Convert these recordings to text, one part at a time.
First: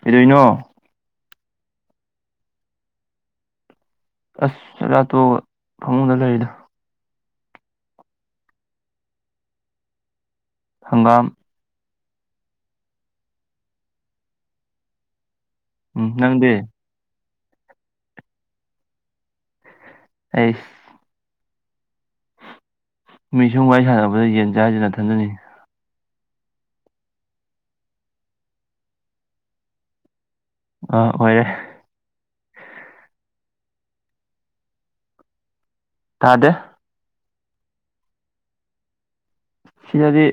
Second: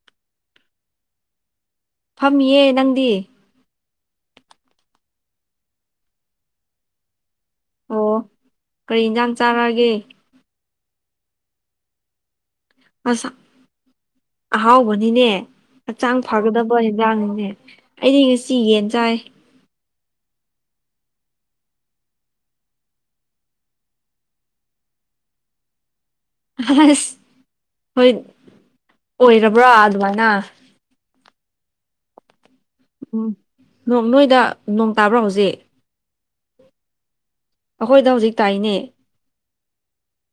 ꯀꯩꯗꯧꯔꯤꯅꯣ ꯐꯝꯃꯤꯌꯦ ꯅꯪꯗꯤ ꯑꯁ ꯆꯛꯆꯥ ꯇꯣꯛꯑꯒ ꯐꯃꯨꯡꯗ ꯂꯩꯔꯤꯗ ꯑꯣ ꯀꯔꯤ ꯌꯦꯟꯁꯥꯡ ꯆꯥꯔꯛꯑꯒꯦ ꯍꯪꯒꯥꯝ ꯑꯁ ꯑꯍꯥꯎꯕꯅꯤꯅꯦ ꯎꯝ ꯍꯛꯆꯥꯡ ꯅꯪꯗꯤ ꯐꯒꯗꯕ ꯍꯟꯖꯥꯡꯅꯤꯅꯦ ꯑꯩꯗꯤ ꯉꯁꯤ ꯌꯦꯟ ꯆꯥꯏ ꯑꯩꯁ ꯃꯤꯁꯨꯝ ꯋꯥꯔꯤ ꯁꯥꯟꯅꯕꯗ ꯌꯦꯟ ꯆꯥꯢꯁꯤ ꯅꯥꯊꯟꯗꯅꯤ ꯑꯁ ꯍꯣꯏ ꯑꯣꯏꯔꯕ꯭ꯔꯥ ꯑꯗꯨꯃꯥꯏꯅ ꯑ ꯑꯣꯏꯔꯦ ꯎꯝ ꯅꯣꯏꯗ ꯅꯣꯡ ꯇꯥꯕ꯭ꯔꯥ ꯍꯧꯖꯤꯛ ꯇꯥꯗꯦ ꯑꯩꯈꯣꯏꯗ ꯍꯧꯖꯤꯛ ꯇꯥꯏꯅꯦ ꯁꯤꯗꯗꯤ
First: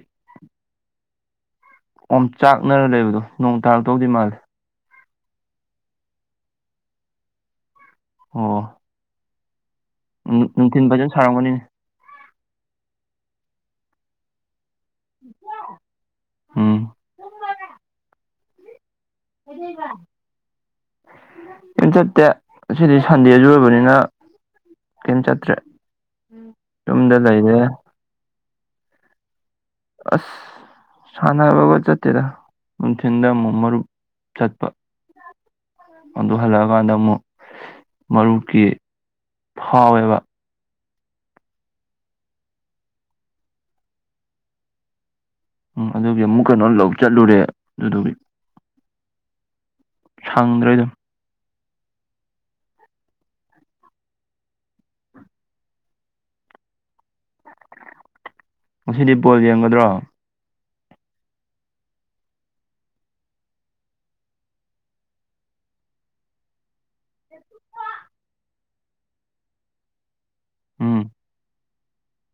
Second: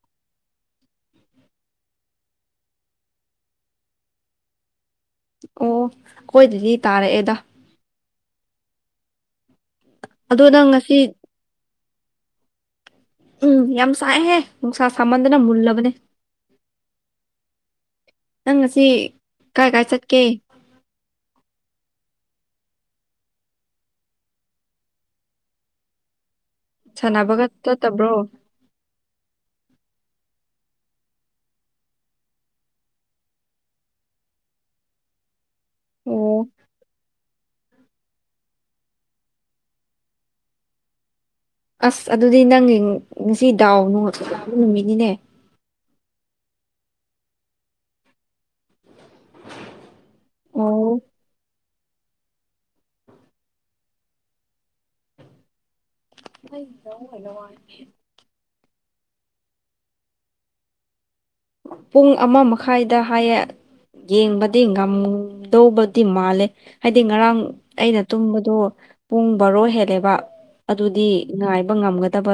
ꯑꯣꯝ ꯆꯥꯛꯅꯔ ꯂꯩꯕꯗꯣ ꯅꯣꯡ ꯇꯥꯔꯛꯇꯧꯗꯤ ꯃꯥꯜꯂꯦ ꯑꯣ ꯑꯩꯈꯣꯏ ꯗꯗꯤ ꯇꯥꯔꯛꯑꯦꯗ ꯑꯣ ꯑꯗꯣ ꯅꯪ ꯅꯨꯡꯊꯤꯟ ꯉꯁꯤ ꯐꯖꯅ ꯁꯥꯔꯝꯒꯅꯤꯅꯦ ꯎꯝ ꯌꯥꯝ ꯁꯥꯏ ꯍꯦ ꯅꯨꯡꯁꯥ ꯁꯥꯃꯟꯗꯅ ꯃꯨꯜꯂꯕꯅꯦ ꯎꯝ ꯅꯪ ꯉꯁꯤ ꯀꯥꯏ ꯀꯥꯏ ꯆꯠꯀꯦ ꯀꯩꯝꯆꯠ ꯇꯦ ꯉꯁꯤꯗꯤ ꯁꯟꯗꯦꯁꯨꯨ ꯑꯣꯢꯕꯅꯤꯅ ꯀꯩꯝ ꯆꯠꯇ꯭ꯔꯦ ꯌꯨꯝꯗ ꯁꯥꯅꯥꯕꯒ ꯂꯩꯔꯦ ꯆꯠꯇꯕ꯭ꯔꯣ ꯑꯁ ꯁꯥꯟꯅꯕꯒ ꯆꯠꯇꯦꯗꯥ ꯅꯨꯡꯊꯤꯟꯗ ꯑꯃꯨꯛ ꯃꯔꯨꯞ ꯆꯠꯄ ꯑꯗꯨ ꯑꯣ ꯍꯜꯂꯛꯑꯀꯥꯟꯗ ꯑꯃꯨꯛ ꯃꯔꯨꯞꯀꯤ ꯐꯥꯎꯋꯦꯕ ꯑꯁ ꯑꯗꯨꯗꯤ ꯅꯪꯒꯤ ꯉꯁꯤ ꯗꯥꯎ ꯅꯨꯡ [unintelligible] ꯅꯨꯃꯤꯠꯅꯤꯅꯦ ꯎꯝ ꯑꯗꯨꯒꯤ ꯑꯃꯨꯛ ꯀꯩꯅꯣ ꯂꯧ ꯆꯠꯂꯨꯔꯦ ꯑꯗꯨꯗꯨꯒꯤ ꯁꯪꯗ꯭ꯔꯦ ꯑꯗꯨꯝ ꯑꯣ [unintelligible] ꯉꯁꯤꯗꯤ ꯕꯣꯜ ꯌꯦꯡꯒꯗ꯭ꯔꯣ ꯄꯨꯡ ꯑꯃ ꯃꯈꯥꯏꯗ ꯍꯥꯏꯌꯦ ꯌꯦꯡꯕꯗꯤ ꯉꯝꯗꯧꯕꯗꯤ ꯃꯥꯜꯂꯦ ꯍꯥꯏꯗꯤ ꯉꯔꯥꯡ ꯑꯩꯅ ꯇꯨꯝꯕꯗꯣ ꯄꯨꯡ ꯕꯥꯔꯣ ꯍꯦꯜꯂꯦꯕ ꯎꯝ ꯑꯗꯨꯗꯤ ꯉꯥꯏ ꯉꯝꯒꯗꯕ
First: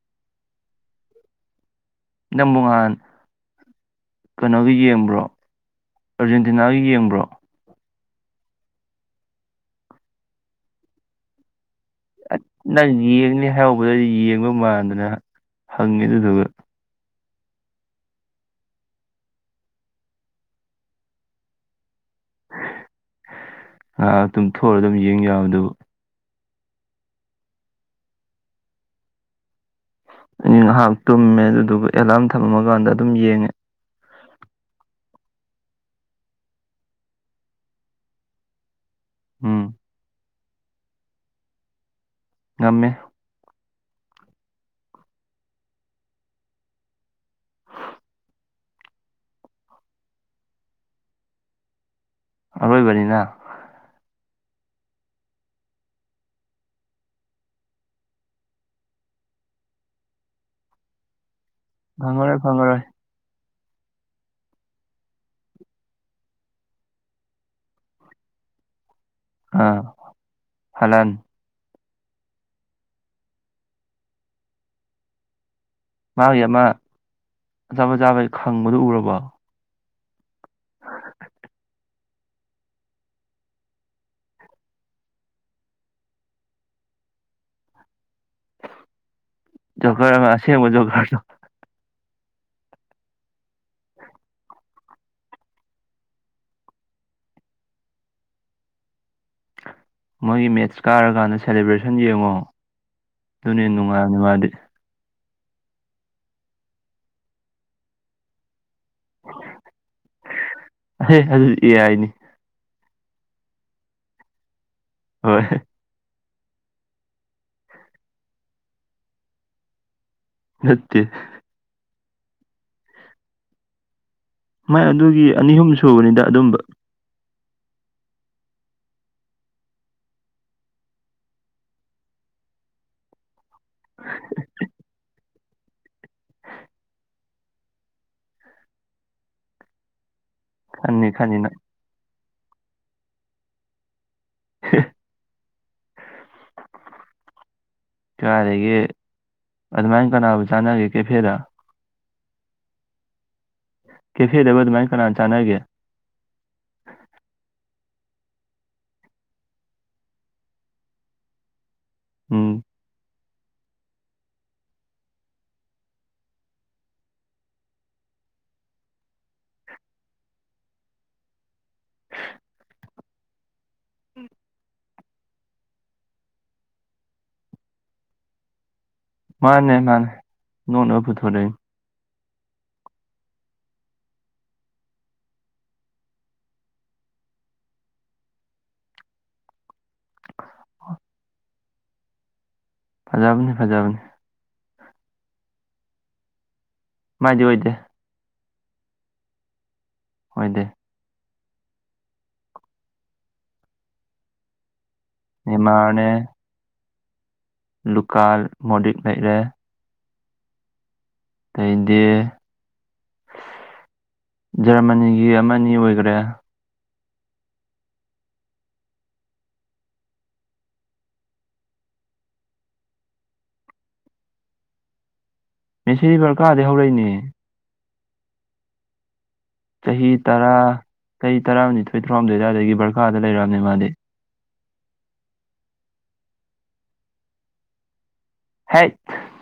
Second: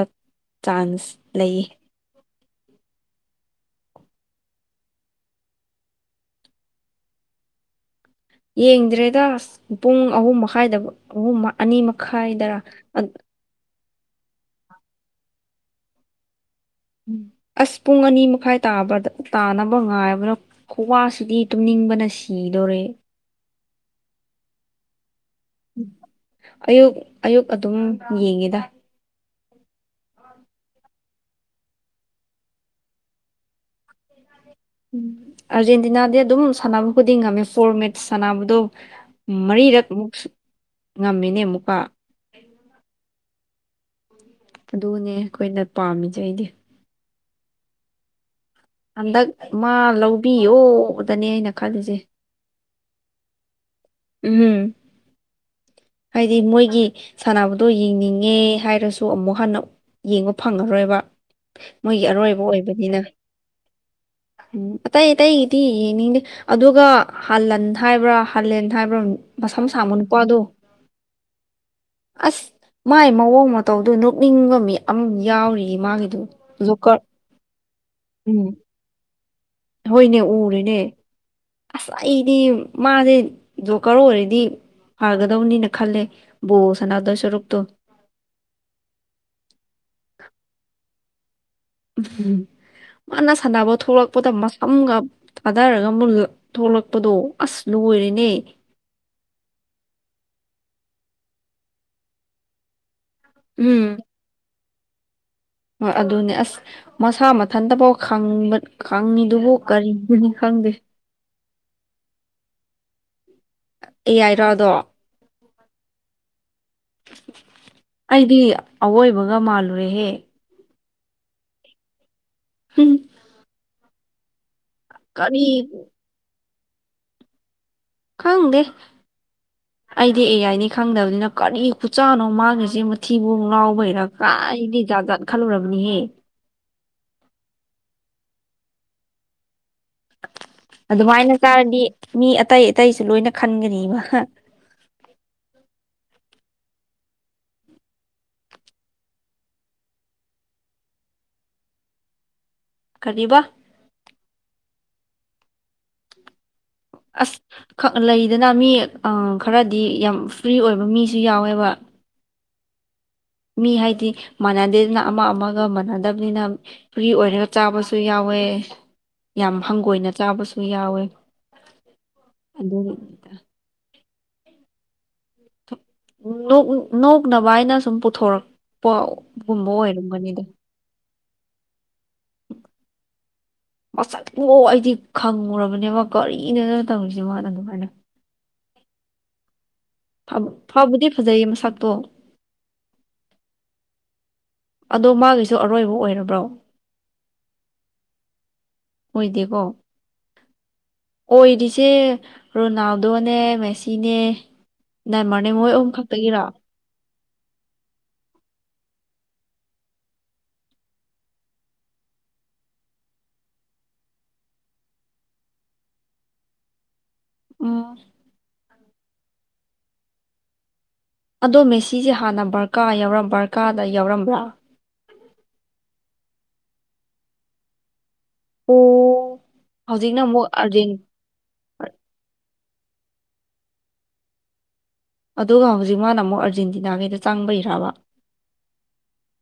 ꯆꯥꯟꯁ ꯂꯩꯌꯦ ꯅꯪꯕꯨꯉꯥꯟ ꯀꯩꯅꯣꯒꯤ ꯌꯦꯡꯕ꯭ꯔꯣ ꯑꯥꯔꯖꯦꯟꯇꯤꯅꯥꯒꯤ ꯌꯦꯡꯕ꯭ꯔꯣ ꯌꯦꯡꯗ꯭ꯔꯦꯗ ꯑꯁ ꯄꯨꯡ ꯑꯍꯨꯝ ꯃꯈꯥꯏꯗꯕꯣ ꯑꯍꯨꯝ ꯃ ꯑꯅꯤ ꯃꯈꯥꯏꯗꯔꯥ ꯑ ꯃꯗꯗꯤ ꯌꯦꯡꯕ ꯃꯥꯟꯗꯅ ꯍꯪꯉꯤ ꯑꯗꯨꯗꯨꯒ ꯑꯁ ꯄꯨꯡ ꯑꯅꯤ ꯃꯈꯥꯏ ꯇꯥꯕꯗ ꯇꯥꯅꯕ ꯉꯥꯏꯕꯗ ꯈꯨꯋꯥꯁꯤꯗꯤ ꯇꯨꯝꯅꯤꯡꯕꯅ ꯁꯤ ꯑ ꯇꯨꯝꯊꯣꯛꯑꯨꯔ ꯑꯗꯨꯝ ꯌꯦꯡ ꯌꯥꯕ ꯑꯗꯨꯕꯨ ꯑꯌꯨꯛ ꯑꯌꯨꯛ ꯑꯗꯨꯝ ꯌꯦꯡꯉꯤꯗ ꯑꯩꯗꯤ ꯉꯍꯥꯛ ꯇꯨꯝꯃꯦ ꯑꯗꯨꯗꯨꯒ ꯑꯦꯂꯥꯝ ꯊꯝꯃꯝꯃꯀꯥꯟꯗ ꯑꯗꯨꯝ ꯌꯦꯡꯉꯦ ꯎꯝ ꯑꯥꯔꯖꯦꯟꯇꯤꯅꯥꯗꯤ ꯑꯗꯨꯝ ꯁꯥꯟꯅꯕ ꯈꯨꯗꯤꯡ ꯉꯝꯃꯦ ꯐꯣꯔ ꯃꯦꯠꯁ ꯁꯥꯟꯅꯕꯗꯣ ꯎꯝ ꯃꯔꯤꯔꯛ ꯃꯨꯛꯁꯨ ꯉꯝꯃꯤꯅꯦ ꯑꯃꯨꯛꯀ ꯉꯝꯃꯦ ꯑꯗꯨꯅꯦ ꯑꯩꯈꯣꯏꯅ ꯄꯥꯝꯃꯤꯖꯦ ꯑꯩꯗꯤ ꯍꯟꯗꯛ ꯃꯥ ꯂꯧꯕꯤꯌꯣꯗꯅꯦ ꯑꯩꯅ ꯈꯜꯂꯤꯖꯦ ꯑꯔꯣꯏꯕꯅꯤꯅ ꯎꯝ ꯍꯥꯏꯗꯤ ꯃꯣꯏꯒꯤ ꯁꯥꯟꯅꯕꯗꯣ ꯌꯦꯡꯅꯤꯡꯉꯦ ꯍꯥꯏꯔꯁꯨ ꯑꯃꯨꯛ ꯍꯟꯅ ꯌꯦꯡꯕ ꯐꯪꯉꯔꯣꯏꯕ ꯃꯣꯏꯒꯤ ꯐꯪꯉꯔꯣꯏ ꯑꯔꯣꯏꯕ ꯐꯪꯉꯔꯣꯏ ꯑꯣꯏꯕꯅꯤꯅ [inaudible] ꯎꯝ ꯑꯇꯩ ꯑꯇꯩꯒꯤꯗꯤ ꯌꯦꯡꯅꯤꯡꯗꯦ ꯑꯗꯨꯒ ꯍꯥꯂꯟ ꯍꯥꯏꯕ꯭ꯔꯥ ꯍꯥꯂꯦꯟ ꯍꯥꯏꯕ꯭ꯔꯥ ꯃꯁꯝ ꯑꯥ ꯁꯥꯡꯕ ꯅꯨꯄꯥꯗꯣ ꯍꯂꯥꯟ ꯑꯁ ꯃꯥꯏ ꯃꯑꯣꯡ ꯃꯇꯧꯗꯨ ꯅꯣꯛꯅꯤꯡꯕ ꯃꯤ ꯑꯃ ꯌꯥꯎꯔꯤ ꯃꯥꯒꯤꯗꯨ ꯃꯥꯒꯤ ꯑꯃ ꯖꯣꯀꯔ ꯑꯆꯥꯄꯣꯠ ꯆꯥꯕꯩ ꯎꯝ ꯈꯪꯕꯗꯨ ꯎꯔꯕꯣ ꯍꯣꯏꯅꯦ ꯎꯔꯦꯅꯦ ꯁ ꯑꯩꯗꯤ ꯃꯥꯖꯦ ꯖꯣꯀꯔ ꯑꯣꯏꯔꯗꯤ ꯐꯒꯗꯧꯅꯤꯅ ꯈꯜꯂꯦ ꯕꯣꯜ ꯁꯥꯟꯅꯗꯣꯏ ꯁꯔꯨꯛꯇꯣ ꯖꯣꯒꯔ ꯑꯃ ꯑꯁꯦꯡꯕ ꯖꯣꯒꯔꯗꯣ ꯎꯝ ꯃꯥꯅ ꯁꯥꯟꯅꯕ ꯊꯣꯂꯛꯄꯗ ꯃꯁꯝꯒ ꯊꯥꯗꯔꯒ ꯃꯨ ꯊꯣꯛꯂꯛꯄꯗꯣ ꯑꯁ ꯂꯨ ꯑꯣꯏꯔꯦꯅꯦ [unintelligible] ꯃꯣꯏꯒꯤ ꯃꯦꯠꯁ ꯀꯥꯔꯀꯥꯟꯗ ꯁꯦꯂꯦꯕ꯭ꯔꯦꯁꯟ ꯌꯦꯡꯉꯣ ꯗꯨꯅ ꯍꯦꯟꯅ ꯎꯝ ꯅꯨꯡꯉꯥꯏꯕꯅꯦ ꯃꯥꯗꯤ ꯍꯣꯏ ꯑꯗꯨꯅꯦ ꯑꯁ ꯃꯁꯥ ꯃꯊꯟꯇꯐꯥꯎ ꯈꯪꯕ ꯈꯪꯉꯤꯗꯨꯕꯨ ꯀꯔꯤꯗꯅꯤ ꯈꯪꯗꯦ ꯑꯍꯦ ꯑꯗꯨ ꯑꯦ ꯑꯥꯏꯅꯤ ꯑꯦ ꯑꯥꯏꯔ ꯑꯗꯣ ꯍꯣꯏ ꯑꯩꯗꯤ ꯑꯋꯣꯏꯕꯒ ꯃꯥꯜꯂꯨꯔꯦꯍꯦ ꯅꯠꯇꯦ ꯎꯝ ꯃꯥꯏ ꯑꯗꯨꯒꯤ ꯑꯅꯤ ꯑꯍꯨꯝ ꯁꯨꯕꯅꯤꯗ ꯑꯗꯨꯝꯕ ꯈꯪꯗꯦ ꯑꯩꯗꯤ ꯑꯦ ꯌꯥꯏꯅꯤ ꯈꯪꯗꯕꯅꯤꯅ ꯀꯔꯤ ꯈꯨꯆꯥꯅꯣ ꯃꯥꯒꯤꯖꯤ ꯃꯊꯤꯕꯣꯡ ꯉꯥꯎꯕꯩꯔ ꯀ ꯑꯩꯗꯤ ꯖꯥꯠ ꯖꯥꯠ ꯈꯜꯂꯨꯔꯕꯅꯤꯍꯦ ꯈꯟꯅꯤ ꯑꯗꯨꯃꯥꯏꯅ ꯈꯟꯅꯤ ꯅꯪ ꯆꯥꯔꯗꯤ ꯃꯤ ꯑꯇꯩ ꯑꯇꯩꯁꯨ ꯂꯣꯏꯅ ꯈꯟꯒꯅꯤꯕ ꯍꯦ ꯀꯥꯏꯗꯒꯤ ꯑꯗꯨꯃꯥꯏꯅ ꯀꯅꯥꯕꯨ ꯆꯥꯟꯅꯔꯤ ꯀꯦꯐꯦꯗ ꯀꯔꯤꯕ ꯀꯦꯐꯦꯗꯕꯨ ꯑꯗꯨꯃꯥꯏ ꯀꯅ ꯆꯥꯟꯅꯒꯦ ꯑꯁ ꯈꯛ ꯂꯩꯗꯅ ꯃꯤ ꯑ ꯈꯔꯗꯤ ꯌꯥꯝ ꯐ꯭ꯔꯤ ꯑꯣꯏꯕ ꯃꯤꯁꯨ ꯌꯥꯎꯋꯦꯕ ꯎꯝ ꯃꯤ ꯍꯥꯏꯗꯤ ꯃꯥꯟꯅꯗꯦꯗꯅ ꯑꯃ ꯑꯃꯒ ꯃꯥꯟꯅꯗꯕꯅꯤꯅ ꯐ꯭ꯔꯤ ꯑꯣꯏꯔꯒ ꯆꯥꯕꯁꯨ ꯌꯥꯎꯋꯤ ꯋꯦ ꯌꯥꯝ ꯍꯪꯒꯣꯏꯅ ꯆꯥꯕꯁꯨ ꯌꯥꯎꯋꯦ ꯑꯗꯨꯒꯤ ꯅꯣꯛ ꯅꯣꯛꯅꯕꯥꯏꯅ ꯁꯨꯝ ꯄꯨꯊꯣꯔꯛ ꯄꯒꯨꯝꯕ ꯑꯣꯏꯔꯝꯒꯅꯤꯗ ꯑꯣꯏꯗꯣꯏꯅꯤ [inaudible] ꯃꯁꯛ [unintelligible] ꯑꯩꯗꯤ ꯈꯪꯉꯨꯔꯕꯅꯦꯕ ꯀꯔꯤꯅꯣꯗ ꯇꯧꯔꯤꯁꯤꯕꯣꯅ ꯑꯗꯨꯃꯥꯏꯅ ꯐ ꯐꯕꯨꯗꯤ ꯐꯖꯩ ꯃꯁꯛꯇꯣ ꯐꯖꯕꯅꯤ ꯐꯖꯕꯅꯤ ꯑꯗꯣ ꯃꯥꯒꯤꯁꯨ ꯑꯔꯣꯏꯕ ꯑꯣꯏꯔꯕ꯭ꯔꯣ ꯃꯥꯏꯗꯤꯗꯤ ꯑꯣꯏꯗꯦ ꯑꯣꯏꯗꯦꯀꯣ ꯑꯣꯏꯗꯦ ꯑꯣꯏꯔꯤꯁꯦ ꯔꯣꯅꯥꯜꯗꯣꯅꯦ ꯃꯦꯁꯤꯅꯦ ꯅꯦꯃꯥꯔꯅꯦ ꯃꯣꯏ ꯑꯍꯨꯝ ꯈꯛꯇꯒꯤꯔꯣ ꯂꯨꯀꯥꯜ ꯃꯣꯗꯤꯛ ꯂꯩꯔꯦ ꯇꯩꯗꯤ ꯖꯔꯃꯅꯤꯒꯤ ꯑꯃꯅꯤ ꯑꯣꯏꯒ꯭ꯔꯦ ꯎꯝ ꯑꯗꯣ ꯃꯦꯁꯤꯖꯦ ꯍꯥꯟꯅ ꯕꯔꯀꯥ ꯌꯥꯎꯔꯝ ꯕꯔꯀꯥꯗ ꯌꯥꯎꯔꯝꯕ꯭ꯔꯥ ꯃꯦꯁꯤ ꯕꯔꯀꯥꯗꯩ ꯍꯧꯔꯛꯏꯅꯦ ꯑꯣ ꯆꯍꯤ ꯍꯧꯖꯤꯛꯅ ꯑꯃꯨꯛ ꯇꯔꯥ ꯑꯥꯔꯖꯦꯟ ꯆꯍꯤ ꯇꯔꯥꯅꯤꯊꯣꯏ ꯇꯔꯥꯍꯨꯝꯗꯣꯏ ꯑꯗ꯭ꯋꯥꯏꯗꯒꯤ ꯕꯔꯀꯦꯗ ꯂꯩꯔꯛꯑꯕꯅꯦ ꯃꯥꯗꯤ ꯑꯗꯨꯒ ꯍꯧꯖꯤꯛ ꯃꯥꯅ ꯑꯃꯨꯛ ꯑꯥꯔꯖꯦꯟꯇꯤꯅꯥꯒꯤꯗ ꯆꯪꯕꯩꯔꯕ ꯍꯩꯠ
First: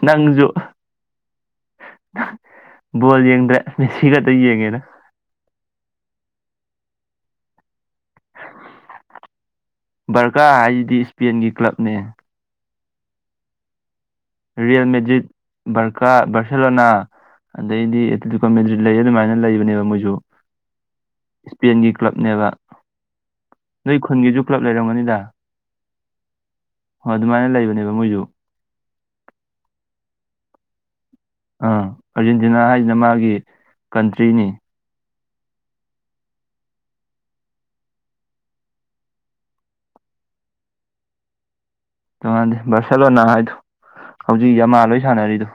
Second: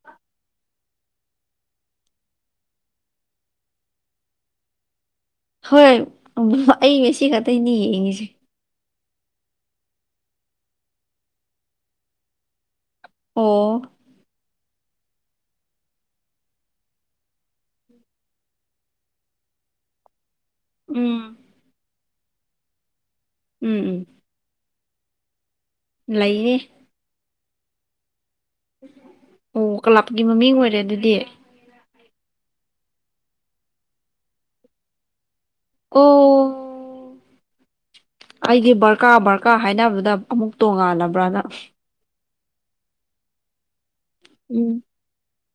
ꯅꯪꯁꯨ ꯕꯣꯜ ꯌꯦꯡꯗꯔꯦ ꯃꯦꯁꯤ ꯈꯛꯇ ꯌꯦꯡꯉꯦꯗ ꯍꯣꯏ ꯎꯝ ꯑꯩ ꯃꯦꯁꯤ ꯈꯇꯩꯅꯤ ꯌꯦꯡꯉꯤꯖꯦ ꯕꯔꯀꯥ ꯍꯥꯏꯖꯤꯗꯤ ꯏꯁꯄꯦꯟꯒꯤ ꯀ꯭ꯂꯕꯅꯦ ꯑꯣ ꯔꯤꯌꯦꯜ ꯃꯦꯖꯤꯠ ꯕꯔꯀꯥ ꯕꯔꯁꯦꯂꯣꯅꯥ ꯑꯗꯩꯗꯤ [unintelligible] ꯂꯩ ꯑꯗꯨꯃꯥꯏꯅ ꯂꯩꯕꯅꯦꯕ ꯃꯣꯏꯖꯨ ꯎꯝ ꯀ꯭ꯂꯕꯅꯦꯕ ꯎꯝ ꯅꯣꯏ ꯈꯨꯟꯒꯤꯁꯨ ꯀ꯭ꯂꯕ ꯂꯩꯔꯝꯒꯅꯤꯗ ꯂꯩꯌꯦ ꯍꯣꯏ ꯑꯗꯨꯃꯥꯏꯅ ꯂꯩꯕꯅꯦꯕ ꯃꯣꯏꯖꯨ ꯑꯣ ꯀꯥꯂꯕꯀꯤ ꯃꯃꯤꯡ ꯑꯣꯏꯔꯦ ꯑꯗꯨꯗꯤ ꯑ ꯑꯥꯔꯖꯦꯟꯇꯤꯅꯥ ꯍꯥꯏꯖꯤꯅ ꯃꯥꯒꯤ ꯀꯟꯇ꯭ꯔꯤꯅꯤ ꯑꯣ ꯑꯩꯗꯤ ꯕꯔꯀꯥ ꯕꯔꯀꯥ ꯍꯥꯏꯅꯕꯗꯨꯗ ꯑꯃꯨꯛ ꯇꯣꯡꯉꯥꯜꯂꯕ꯭ꯔꯅ ꯇꯣꯉꯥꯟꯗꯦ ꯕꯥꯔꯁꯦꯂꯣꯅꯥ ꯍꯥꯏꯗꯣ ꯍꯧꯖꯤꯛ ꯎꯝ ꯌꯥꯝꯃꯥꯜ ꯍꯣꯏ ꯁꯥꯅꯔꯤꯗꯣ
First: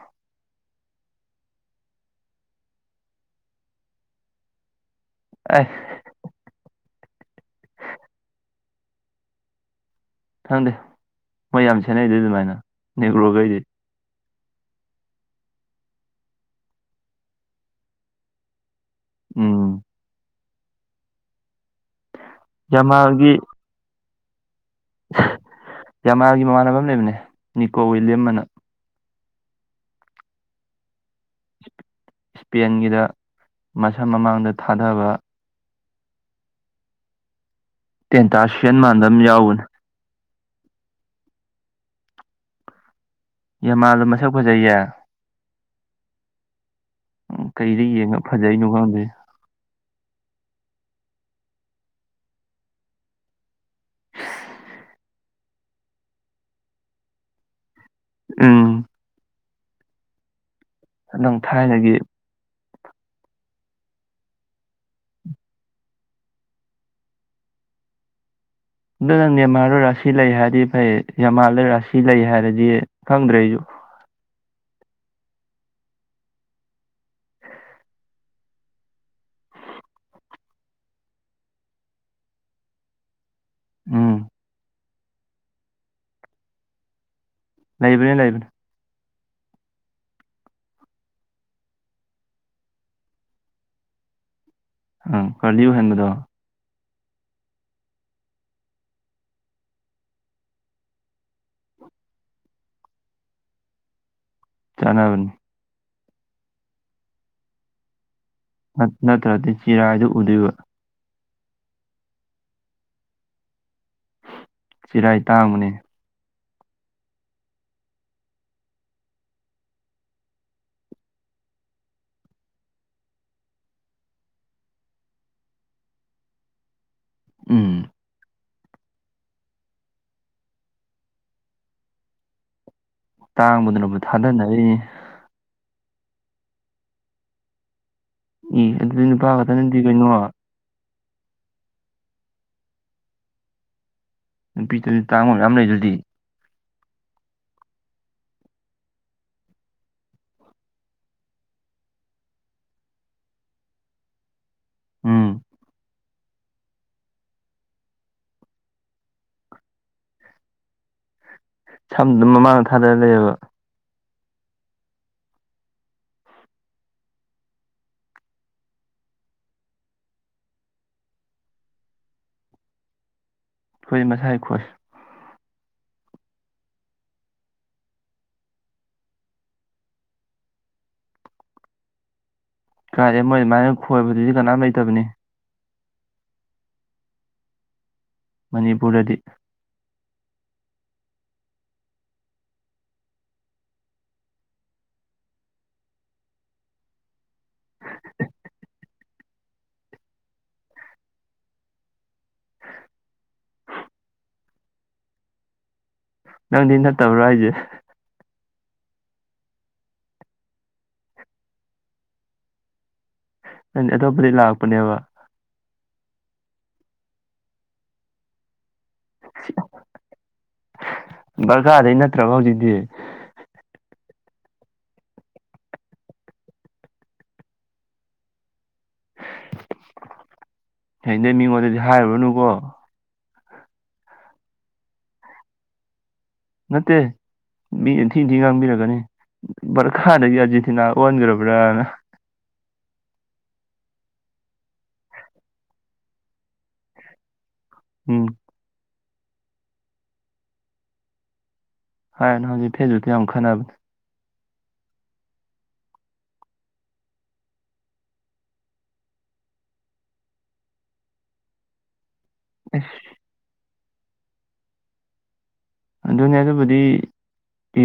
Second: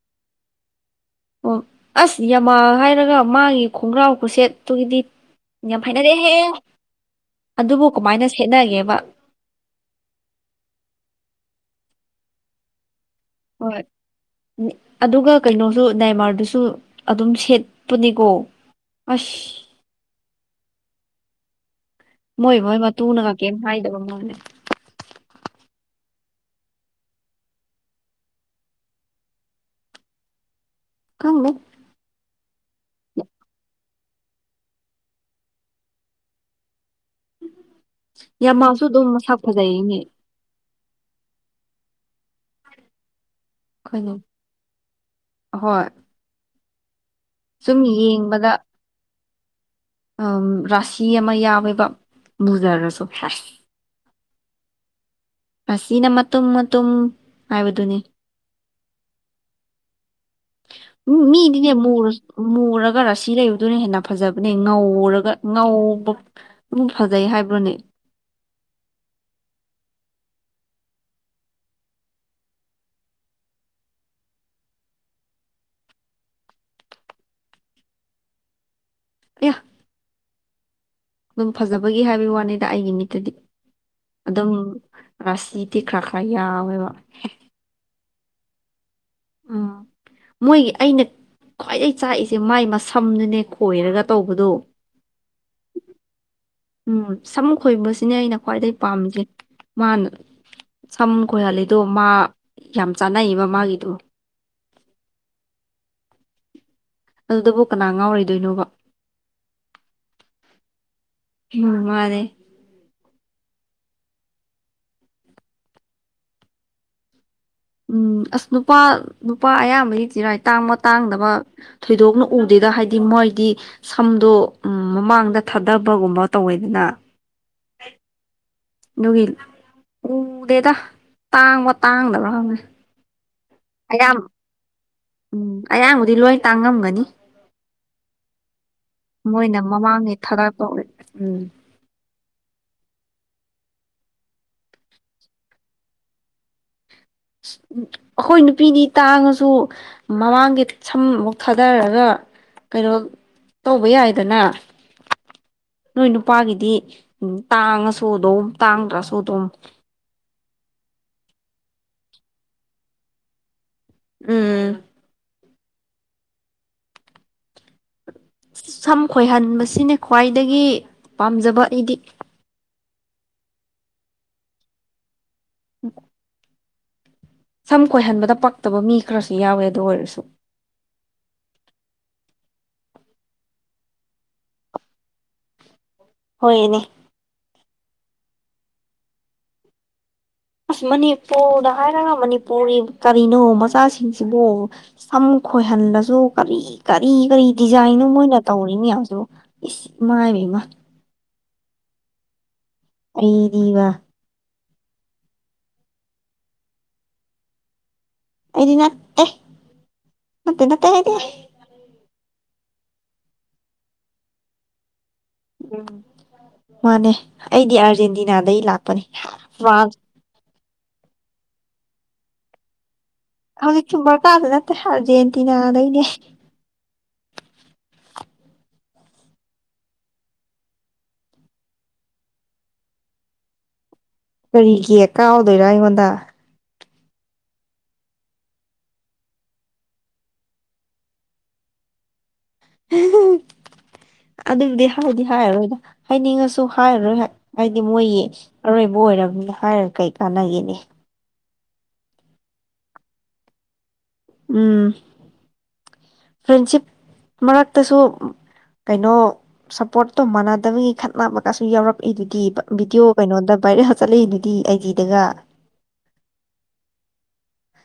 ꯑꯣ ꯑꯁ ꯌꯥꯝꯃꯥꯜ ꯍꯥꯏꯔꯒ ꯃꯥꯒꯤ ꯈꯣꯡꯒ꯭ꯔꯥꯎ ꯈꯨꯁꯦꯠꯇꯨꯗꯤ ꯑꯦ ꯌꯥꯝ ꯍꯩꯅꯗꯦꯍꯦ ꯑꯗꯨꯕꯨ ꯀꯃꯥꯏꯅ ꯁꯦꯠꯅꯒꯦꯕ ꯈꯪꯗꯦ ꯃꯣꯏ ꯌꯥꯝ ꯁꯦꯠꯅꯩꯗꯨꯗꯤ ꯑꯗꯨꯃꯥꯏꯅ ꯅꯦꯒ꯭ꯔꯣꯒꯩꯗꯤ ꯍꯣꯏ ꯑꯗꯨꯒ ꯀꯩꯅꯣꯁꯨ ꯅꯏꯃꯥꯔꯗꯨꯁꯨ ꯑꯗꯨꯝ ꯁꯦꯠꯄꯅꯤꯀꯣ ꯑꯁ ꯎꯝ ꯃꯣꯏ ꯃꯣꯏ ꯃꯇꯨꯅꯒ ꯀꯩꯝ ꯍꯥꯏꯗꯕ ꯃꯥꯜꯂꯦ ꯍꯥ ꯌꯥꯃꯥꯜꯒꯤ ꯃꯃꯥꯟꯅꯕ ꯑꯃ ꯂꯩꯕꯅꯦ ꯅꯤꯀꯣ ꯋꯤꯂꯤꯌꯝ ꯑꯅ ꯈꯪꯗꯦ ꯁ꯭ꯄꯦꯟꯒꯤꯗ ꯃꯁꯝ ꯃꯃꯥꯡꯗ ꯊꯥꯗꯕ ꯇꯦꯟꯇꯥꯁꯤꯌꯟ ꯌꯥꯝꯃꯥꯁꯨ ꯑꯗꯨꯝ ꯃꯥꯟꯕ ꯑꯃ ꯃꯁꯛ ꯌꯥꯎꯕꯅꯦ ꯐꯖꯩꯑꯦꯅꯦ ꯌꯥꯃꯥꯜꯗꯣ ꯀꯩꯅꯣ ꯃꯁꯛ ꯐꯖꯩꯌꯦ ꯍꯣꯏ ꯎ ꯁꯨꯝ ꯀꯩꯗ ꯌꯦꯡꯉ ꯌꯦꯡꯕꯗ ꯐꯖꯩꯅꯣ ꯈꯪꯗꯦ ꯑꯝ ꯔꯥꯁꯤ ꯑꯃ ꯌꯥꯎꯋꯦꯕ ꯃꯨꯖꯔꯁꯨ ꯁꯦꯁ ꯔꯥꯁꯤꯅ ꯃꯇꯨꯝ ꯃꯇꯨꯝ ꯍꯥꯏꯕꯗꯨꯅꯤ ꯎꯝ ꯅꯪ ꯎꯝꯃꯤꯗꯤꯅꯦ ꯊꯥꯏꯅꯒꯤ ꯃꯨꯔꯁ ꯃꯨꯔ ꯔꯒ ꯔꯥꯁꯤ ꯂꯩꯕꯗꯨꯅ ꯍꯦꯟꯅ ꯐꯖꯕꯅꯦ ꯉꯧꯔꯒ ꯉꯧꯕ ꯑꯃꯨꯛ ꯐꯖꯩ ꯍꯥꯏꯕ꯭ꯔꯣꯅꯦ [inaudible] ꯑꯗꯣ ꯅꯪ ꯅꯦꯃꯥꯔꯗꯣ ꯔꯥꯁꯤ ꯂꯩ ꯍꯥꯏꯔꯗꯤ ꯐꯩ ꯌꯥꯝꯃꯥꯜꯗ ꯔꯥꯁꯤ ꯂꯩ ꯍꯥꯏꯔꯗꯤ ꯈꯪꯗ꯭ꯔꯦ ꯑꯩꯖꯨ ꯑꯌꯥ ꯑꯗꯨꯝ ꯐꯖꯕꯒꯤ ꯍꯥꯏꯕꯒꯤ ꯋꯥꯅꯤꯗ ꯑꯩꯒꯤ ꯃꯤꯠꯇꯗꯤ ꯎꯝ ꯑꯗꯨꯝ ꯔꯥꯁꯤꯗꯤ ꯈꯔ ꯈꯔ ꯌꯥꯎꯋꯦꯕ ꯍꯦ ꯂꯩꯥꯕꯅꯦ ꯂꯩꯥꯕꯅꯦ ꯎꯝ ꯃꯣꯏꯒꯤ ꯑꯩꯅ ꯈ꯭ꯋꯥꯏꯗꯩ ꯆꯥꯛꯏꯁꯦ ꯃꯥꯏ ꯃꯁꯝꯗꯨꯅꯦ ꯈꯣꯏꯔꯒ ꯇꯧꯕꯗꯣ ꯑꯪ ꯀꯔꯂꯤ ꯑꯣꯏꯍꯟꯕꯗꯣ ꯎꯝ ꯁꯝ ꯈꯣꯏꯕꯁꯤꯅꯦ ꯑꯩꯅ ꯈ꯭ꯋꯥꯏꯗꯒꯤ ꯄꯥꯝꯃꯤꯖꯦ ꯃꯥꯅ ꯁꯝ ꯈꯣꯏꯍꯜꯂꯤꯗꯣ ꯃꯥ ꯌꯥꯝ ꯆꯥꯅꯩꯕ ꯃꯥꯒꯤꯗꯣ ꯆꯥꯅꯕꯅꯤ ꯑꯗꯨꯗꯕꯨ ꯉꯥꯎꯔꯣꯢ ꯅꯠ ꯅꯠꯇ꯭ꯔꯗꯤ ꯆꯤꯔꯥꯢꯗꯣ ꯎꯗꯨꯢꯕ ꯎꯝ ꯃꯥꯟꯅꯦ ꯆꯤꯔꯥꯏ ꯇꯥꯡꯕꯅꯦ ꯎꯝ ꯑꯁ ꯅꯨꯄꯥ ꯅꯨꯄꯥ ꯑꯌꯥꯝꯕꯒꯤ ꯆꯤꯔꯥꯏ ꯇꯥꯡꯕ ꯇꯥꯡꯗꯕ ꯊꯣꯏꯗꯣꯛꯅ ꯎꯗꯦ ꯗꯥ ꯍꯥꯏꯗꯤ ꯃꯣꯏꯗꯤ ꯁꯝꯗꯣ ꯎꯝ ꯃꯃꯥꯡꯗ ꯊꯥꯙꯕꯒꯨꯝꯕ ꯇꯧꯋꯦꯗꯅꯥ ꯎꯪ ꯑꯗꯨꯒꯤ ꯎꯗꯦ ꯗꯥ ꯇꯥꯡꯕ꯭ꯔꯥ ꯇꯥꯡꯗꯕ꯭ꯔꯥ ꯈꯪꯗꯦ ꯇꯥꯡꯕꯗꯨꯅꯕꯨ ꯑꯌꯥꯝ ꯊꯥꯗꯥꯅꯔꯤꯅꯤ ꯎꯝ ꯑꯌꯥꯝꯕꯗꯤ ꯂꯣꯏ ꯇꯥꯡꯉꯝꯒꯅꯤ ꯏ ꯑꯗꯨꯗꯤ ꯅꯨꯄꯥ ꯃꯣꯏꯅ ꯈꯛꯇꯅꯗꯤ ꯃꯃꯥꯡꯒꯤ ꯀꯩꯅꯣ ꯊꯔꯥꯛ ꯇꯧꯋꯦ ꯎꯪ ꯅꯨꯄꯤꯗꯖꯨ ꯇꯥꯡꯕ ꯌꯥꯝ ꯂꯩꯗꯨꯗꯤ ꯑꯩꯈꯣꯏ ꯅꯨꯄꯤꯅꯤ ꯇꯥꯡꯉꯁꯨ ꯃꯃꯥꯡꯒꯤ ꯁꯝ ꯃꯨꯛ ꯊꯥꯗꯔꯒ ꯀꯩꯅꯣ ꯇꯧꯕꯌꯥꯏꯗꯅ ꯎꯪ ꯅꯣꯏ ꯅꯨꯄꯥꯒꯤꯗꯤ ꯇꯥꯡꯉꯥꯁꯨ ꯑꯗꯨꯝ ꯇꯥꯡꯗ꯭ꯔꯁꯨ ꯑꯗꯨꯝ ꯁꯝꯗꯨꯝ ꯃꯃꯥꯡꯗ ꯊꯥꯗ ꯂꯩꯔꯕ ꯎꯝ ꯁꯝꯈꯣꯏꯍꯟꯕꯁꯤꯅꯦ ꯈ꯭ꯋꯥꯏꯗꯒꯤ ꯄꯥꯝꯖꯕ ꯑꯩꯗꯤ ꯈꯣꯌ ꯃꯁꯥꯏ ꯈꯣꯏ INAUDIBLE ꯁꯝꯈꯣꯏꯍꯟꯕꯗ ꯄꯛꯇꯕ ꯃꯤ ꯈꯔꯁꯨ ꯌꯥꯎꯋꯦ ꯑꯗꯨ ꯑꯣꯏꯔꯖꯨ ꯀꯥꯏꯗꯩ ꯃꯣꯏꯃꯥꯏꯅ ꯈꯣꯏꯕꯗꯨꯗꯤ ꯀꯅꯥꯝ ꯂꯩꯇꯕꯅꯤ ꯍꯣꯌ ꯏꯅꯦ ꯃꯅꯤꯄꯨꯔꯗꯗꯤ ꯑꯥꯁ ꯃꯅꯤꯄꯨꯔꯗ ꯍꯥꯏꯔꯒ ꯃꯅꯤꯄꯨꯔꯤ ꯀꯔꯤꯅꯣ ꯃꯆꯥꯁꯤꯡꯁꯤꯕꯨ ꯁꯝ ꯈꯣꯏꯍꯜꯂꯖꯨ ꯀꯔꯤ ꯀꯔꯤ ꯀꯔꯤ ꯗꯤꯖꯥꯏꯟꯅꯣ ꯃꯣꯏꯅ ꯇꯧꯔꯤ ꯃꯌꯥꯝꯖꯤꯕꯨ ꯏꯁ ꯏꯃꯥꯏꯕꯦꯝꯃ INAUDIBLE ꯑꯩꯗꯤ ꯕꯥ ꯅꯪꯗꯤ ꯅꯠꯇꯕ꯭ꯔꯥ ꯍꯥꯏꯖꯦ ꯑꯩꯗꯤ ꯅꯠ ꯇꯦ ꯅꯠꯇꯦ ꯅꯠꯇꯦ ꯑꯩꯗꯤ ꯅꯪ ꯗꯤ ꯑꯇꯣꯞꯄꯗꯒꯤ ꯂꯥꯛꯄꯅꯦꯕ ꯃꯥꯟꯅꯦ ꯑꯩꯗꯤ ꯑꯥꯔꯖꯦꯟꯇꯤꯅꯥꯗꯩ ꯂꯥꯛ ꯄꯅꯤ ꯂꯥꯛ ꯄꯅꯤ ꯒꯥꯥꯔꯗꯩ ꯅꯠꯇ꯭ꯔꯕꯣꯍꯧꯖꯤꯛꯇꯤ ꯍꯧꯖꯤꯛꯁꯨ ꯒꯥꯔꯗꯩ ꯅꯠꯇꯦ ꯑꯥꯔꯖꯦꯟꯇꯤꯅꯥꯗꯩꯅꯦ INAUDIBLE ꯍꯌꯦꯡꯗꯩ ꯃꯤꯉꯣꯟꯗꯗꯤ ꯍꯥꯌꯔꯨꯔꯅꯨꯀꯣ ꯀꯔꯤꯒꯤ ꯀꯥꯎꯗꯣꯏꯔ ꯑꯩꯉꯣꯟꯗ ꯅꯠꯇꯦ ꯃꯤ ꯊꯤ ꯊꯤ ꯉꯥꯡꯕꯤꯔꯛꯀꯅꯤ ꯚꯥꯔꯗꯒꯤ ꯑꯥꯔꯖꯦꯟꯇꯤꯅꯥ ꯑꯣꯟꯈ꯭ꯔꯕ꯭ꯔꯥ ꯑꯗꯨꯕꯨꯗꯤ ꯍꯥꯌꯗꯤ ꯍꯥꯌꯔꯔꯣꯏꯗ ꯍꯥꯌꯅꯤꯡꯉꯁꯨ ꯍꯥꯌꯔꯔꯣꯏ ꯍꯥꯏꯗꯤ ꯃꯣꯏꯒꯤ ꯎꯝ ꯑꯔꯣꯏꯕ ꯑꯣꯏꯝꯅꯤꯅ ꯍꯥꯏꯔ ꯀꯩ ꯀꯥꯟꯅꯒꯦꯅꯦ UNINTELLIGIBLE ꯎꯝ ꯐ꯭ꯔꯦꯟꯁꯤꯞ ꯃꯔꯛꯇꯁꯨ ꯀꯩꯅꯣ ꯁꯞꯄꯣꯔꯠꯇꯣ ꯃꯥꯟꯅꯗꯕꯩ ꯈꯠꯅꯕꯒꯖꯨ ꯌꯥꯎꯔꯛ ꯑꯩꯗꯤ ꯀꯤꯕ ꯑꯁ ꯚꯤꯗꯤꯑꯣ ꯀꯩꯅꯣꯗ ꯚꯥꯏꯔꯦꯜ ꯆꯠꯂꯛꯏꯑꯗꯨꯗꯤ ꯑꯥꯏ ꯖꯤꯗꯒ ꯑꯗꯨꯅꯦ ꯑꯗꯨꯕꯨꯗꯤ ꯏ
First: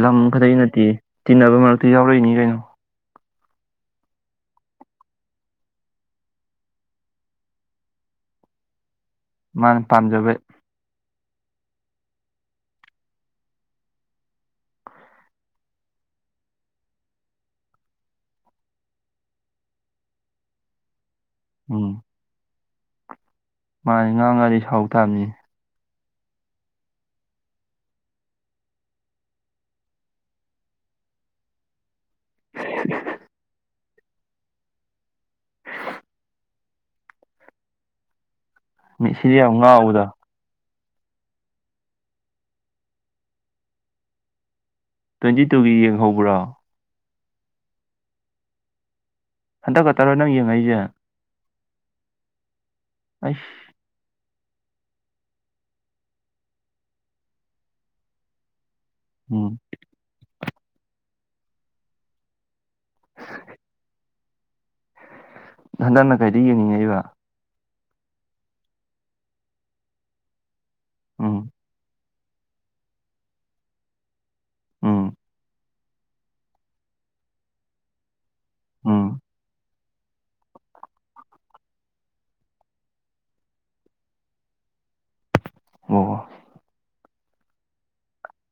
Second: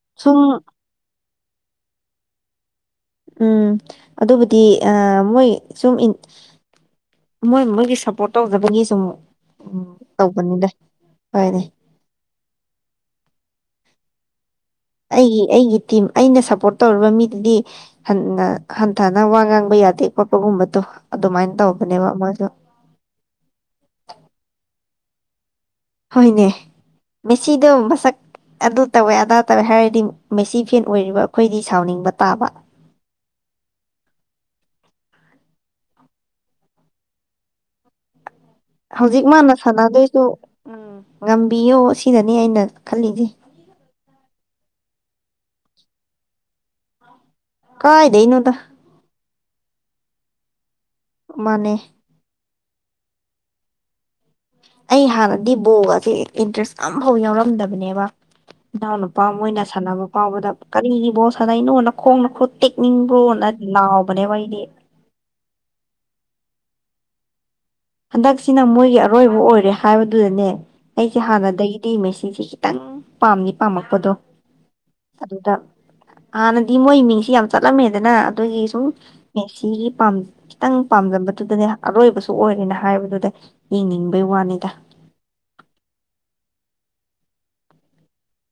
ꯂꯝ ꯁꯨꯝ ꯈꯠꯇꯩꯩ ꯅꯠꯇꯦ ꯇꯤꯟꯅꯕ ꯃꯔꯛꯇ ꯌꯥꯎꯔꯛꯏꯅꯤ ꯀꯩꯅꯣ ꯎꯪ ꯑꯗꯨꯕꯨꯗꯤ ꯑꯥ ꯃꯣꯏ ꯁꯨꯝ ꯢꯟ ꯃꯣꯏ ꯃꯣꯏꯒꯤ ꯁꯞꯄꯣꯔꯠ ꯇꯧꯖꯕꯒꯤ ꯁꯨꯝ ꯎꯝ ꯃꯥꯅ ꯄꯥꯝꯖꯕ ꯇꯧꯕꯅꯤꯗ ꯍꯣꯢꯅꯦ ꯑꯩꯒꯤ ꯑꯩꯒꯤ ꯇꯤꯝ ꯑꯩꯅ ꯁꯞꯄꯣꯔꯠ ꯇꯧꯔꯤꯕ ꯃꯤꯗꯨꯗꯤ ꯍꯟꯅ ꯍꯟꯊꯅ ꯋꯥ ꯉꯥꯡꯕ ꯌꯥꯗꯦ ꯈꯣꯠꯄꯒꯨꯝꯕꯗꯨ ꯑꯗꯨꯃꯥꯏꯟ ꯎꯝ ꯇꯧꯕꯅꯦꯕ ꯃꯥꯁꯨ ꯇꯥꯃꯤ ꯍꯣꯏꯅꯦ ꯃꯦꯁꯤꯗꯣ ꯃꯁꯛ ꯑꯗꯨ ꯇꯧꯋꯦ ꯑꯗꯥ ꯇꯧꯋꯦ ꯍꯥꯏꯔꯗꯤ ꯃꯦꯁꯤ ꯐꯦꯟ ꯑꯣꯏꯔꯤꯕ ꯑꯈꯣꯏꯗꯤ ꯁꯥꯎꯅꯤꯡꯕ ꯇꯥꯕ ꯍꯧꯖꯤꯛ ꯃꯦꯁꯤꯗꯤ ꯃꯥꯅ ꯌꯥꯝ ꯉꯥꯎꯕꯗꯣ ꯁꯥꯟꯅꯗꯣꯏꯁꯨ ꯎꯝ ꯉꯝꯕꯤꯌꯣ ꯁꯤꯗꯅꯦ ꯑꯩꯅ ꯈꯜꯂꯤꯖꯦ ꯇ꯭ꯋꯦꯟꯇꯤ ꯇꯨꯒꯤ ꯌꯦꯡꯍꯧꯕ꯭ꯔꯣ ꯀꯥꯏꯗꯩꯅꯣꯗ ꯍꯟꯇꯛ ꯈꯛꯇꯔꯣ ꯅꯪ ꯌꯦꯡꯉꯛꯏꯖꯦ ꯃꯥꯅꯦ ꯑꯩꯁ ꯑꯩ ꯍꯥꯟꯅꯗꯤ ꯕꯣꯜꯒꯁꯦ ꯏꯟꯇ꯭ꯔꯦꯁ ꯑꯝꯐꯥꯎ ꯌꯥꯎꯔꯝꯗꯕꯅꯦꯕ ꯏꯅꯥꯎꯅꯨꯄꯥ ꯎꯝ ꯃꯣꯏꯅ ꯁꯥꯟꯅꯕ ꯐꯥꯎꯕꯗ ꯀꯔꯤꯒꯤ ꯕꯣꯜ ꯁꯥꯟꯅꯩꯅꯣ ꯅꯈꯣꯡ ꯅꯈꯨꯠ ꯇꯦꯛꯅꯤꯡꯕ꯭ꯔꯣꯅ ꯂꯥꯎꯕꯅꯦꯕ ꯑꯩꯗꯤ ꯍꯟꯗꯛꯅ ꯀꯩꯗ ꯌꯦꯡꯅꯤꯡꯉꯛꯏꯕ ꯍꯟꯗꯛꯁꯤꯅ ꯃꯣꯏꯒꯤ ꯑꯔꯣꯏꯕ ꯑꯣꯏꯔꯦ ꯍꯥꯏꯕꯗꯨꯗꯅꯦ ꯑꯩꯁꯦ ꯎꯝ ꯍꯥꯟꯅꯗꯒꯤꯗꯤ ꯃꯦꯁꯤ ꯁꯤꯁꯦ ꯈꯤꯇꯪ ꯄꯥꯝꯗꯤ ꯄꯥꯝꯃꯛꯄꯗꯣ ꯎꯝ ꯑꯗꯨꯗ ꯍꯥꯟꯅꯗꯤ ꯃꯣꯏ ꯃꯤꯡꯁꯤ ꯌꯥꯝ ꯆꯠꯂꯝꯃꯦꯗꯅ ꯑꯗꯨꯒꯤ ꯁꯨꯝ ꯎꯝ ꯃꯦꯁꯤꯒꯤ ꯄꯥꯝ ꯈꯤꯇꯪ ꯄꯥꯝꯂꯝꯕꯗꯨꯗꯅꯦ ꯑꯔꯣꯏꯕꯁꯨ ꯑꯣꯏꯔꯦꯅ ꯍꯥꯏꯕꯗꯨꯗ ꯌꯦꯡꯅꯤꯡꯕꯩ ꯋꯥꯅꯤꯗ ꯑꯣ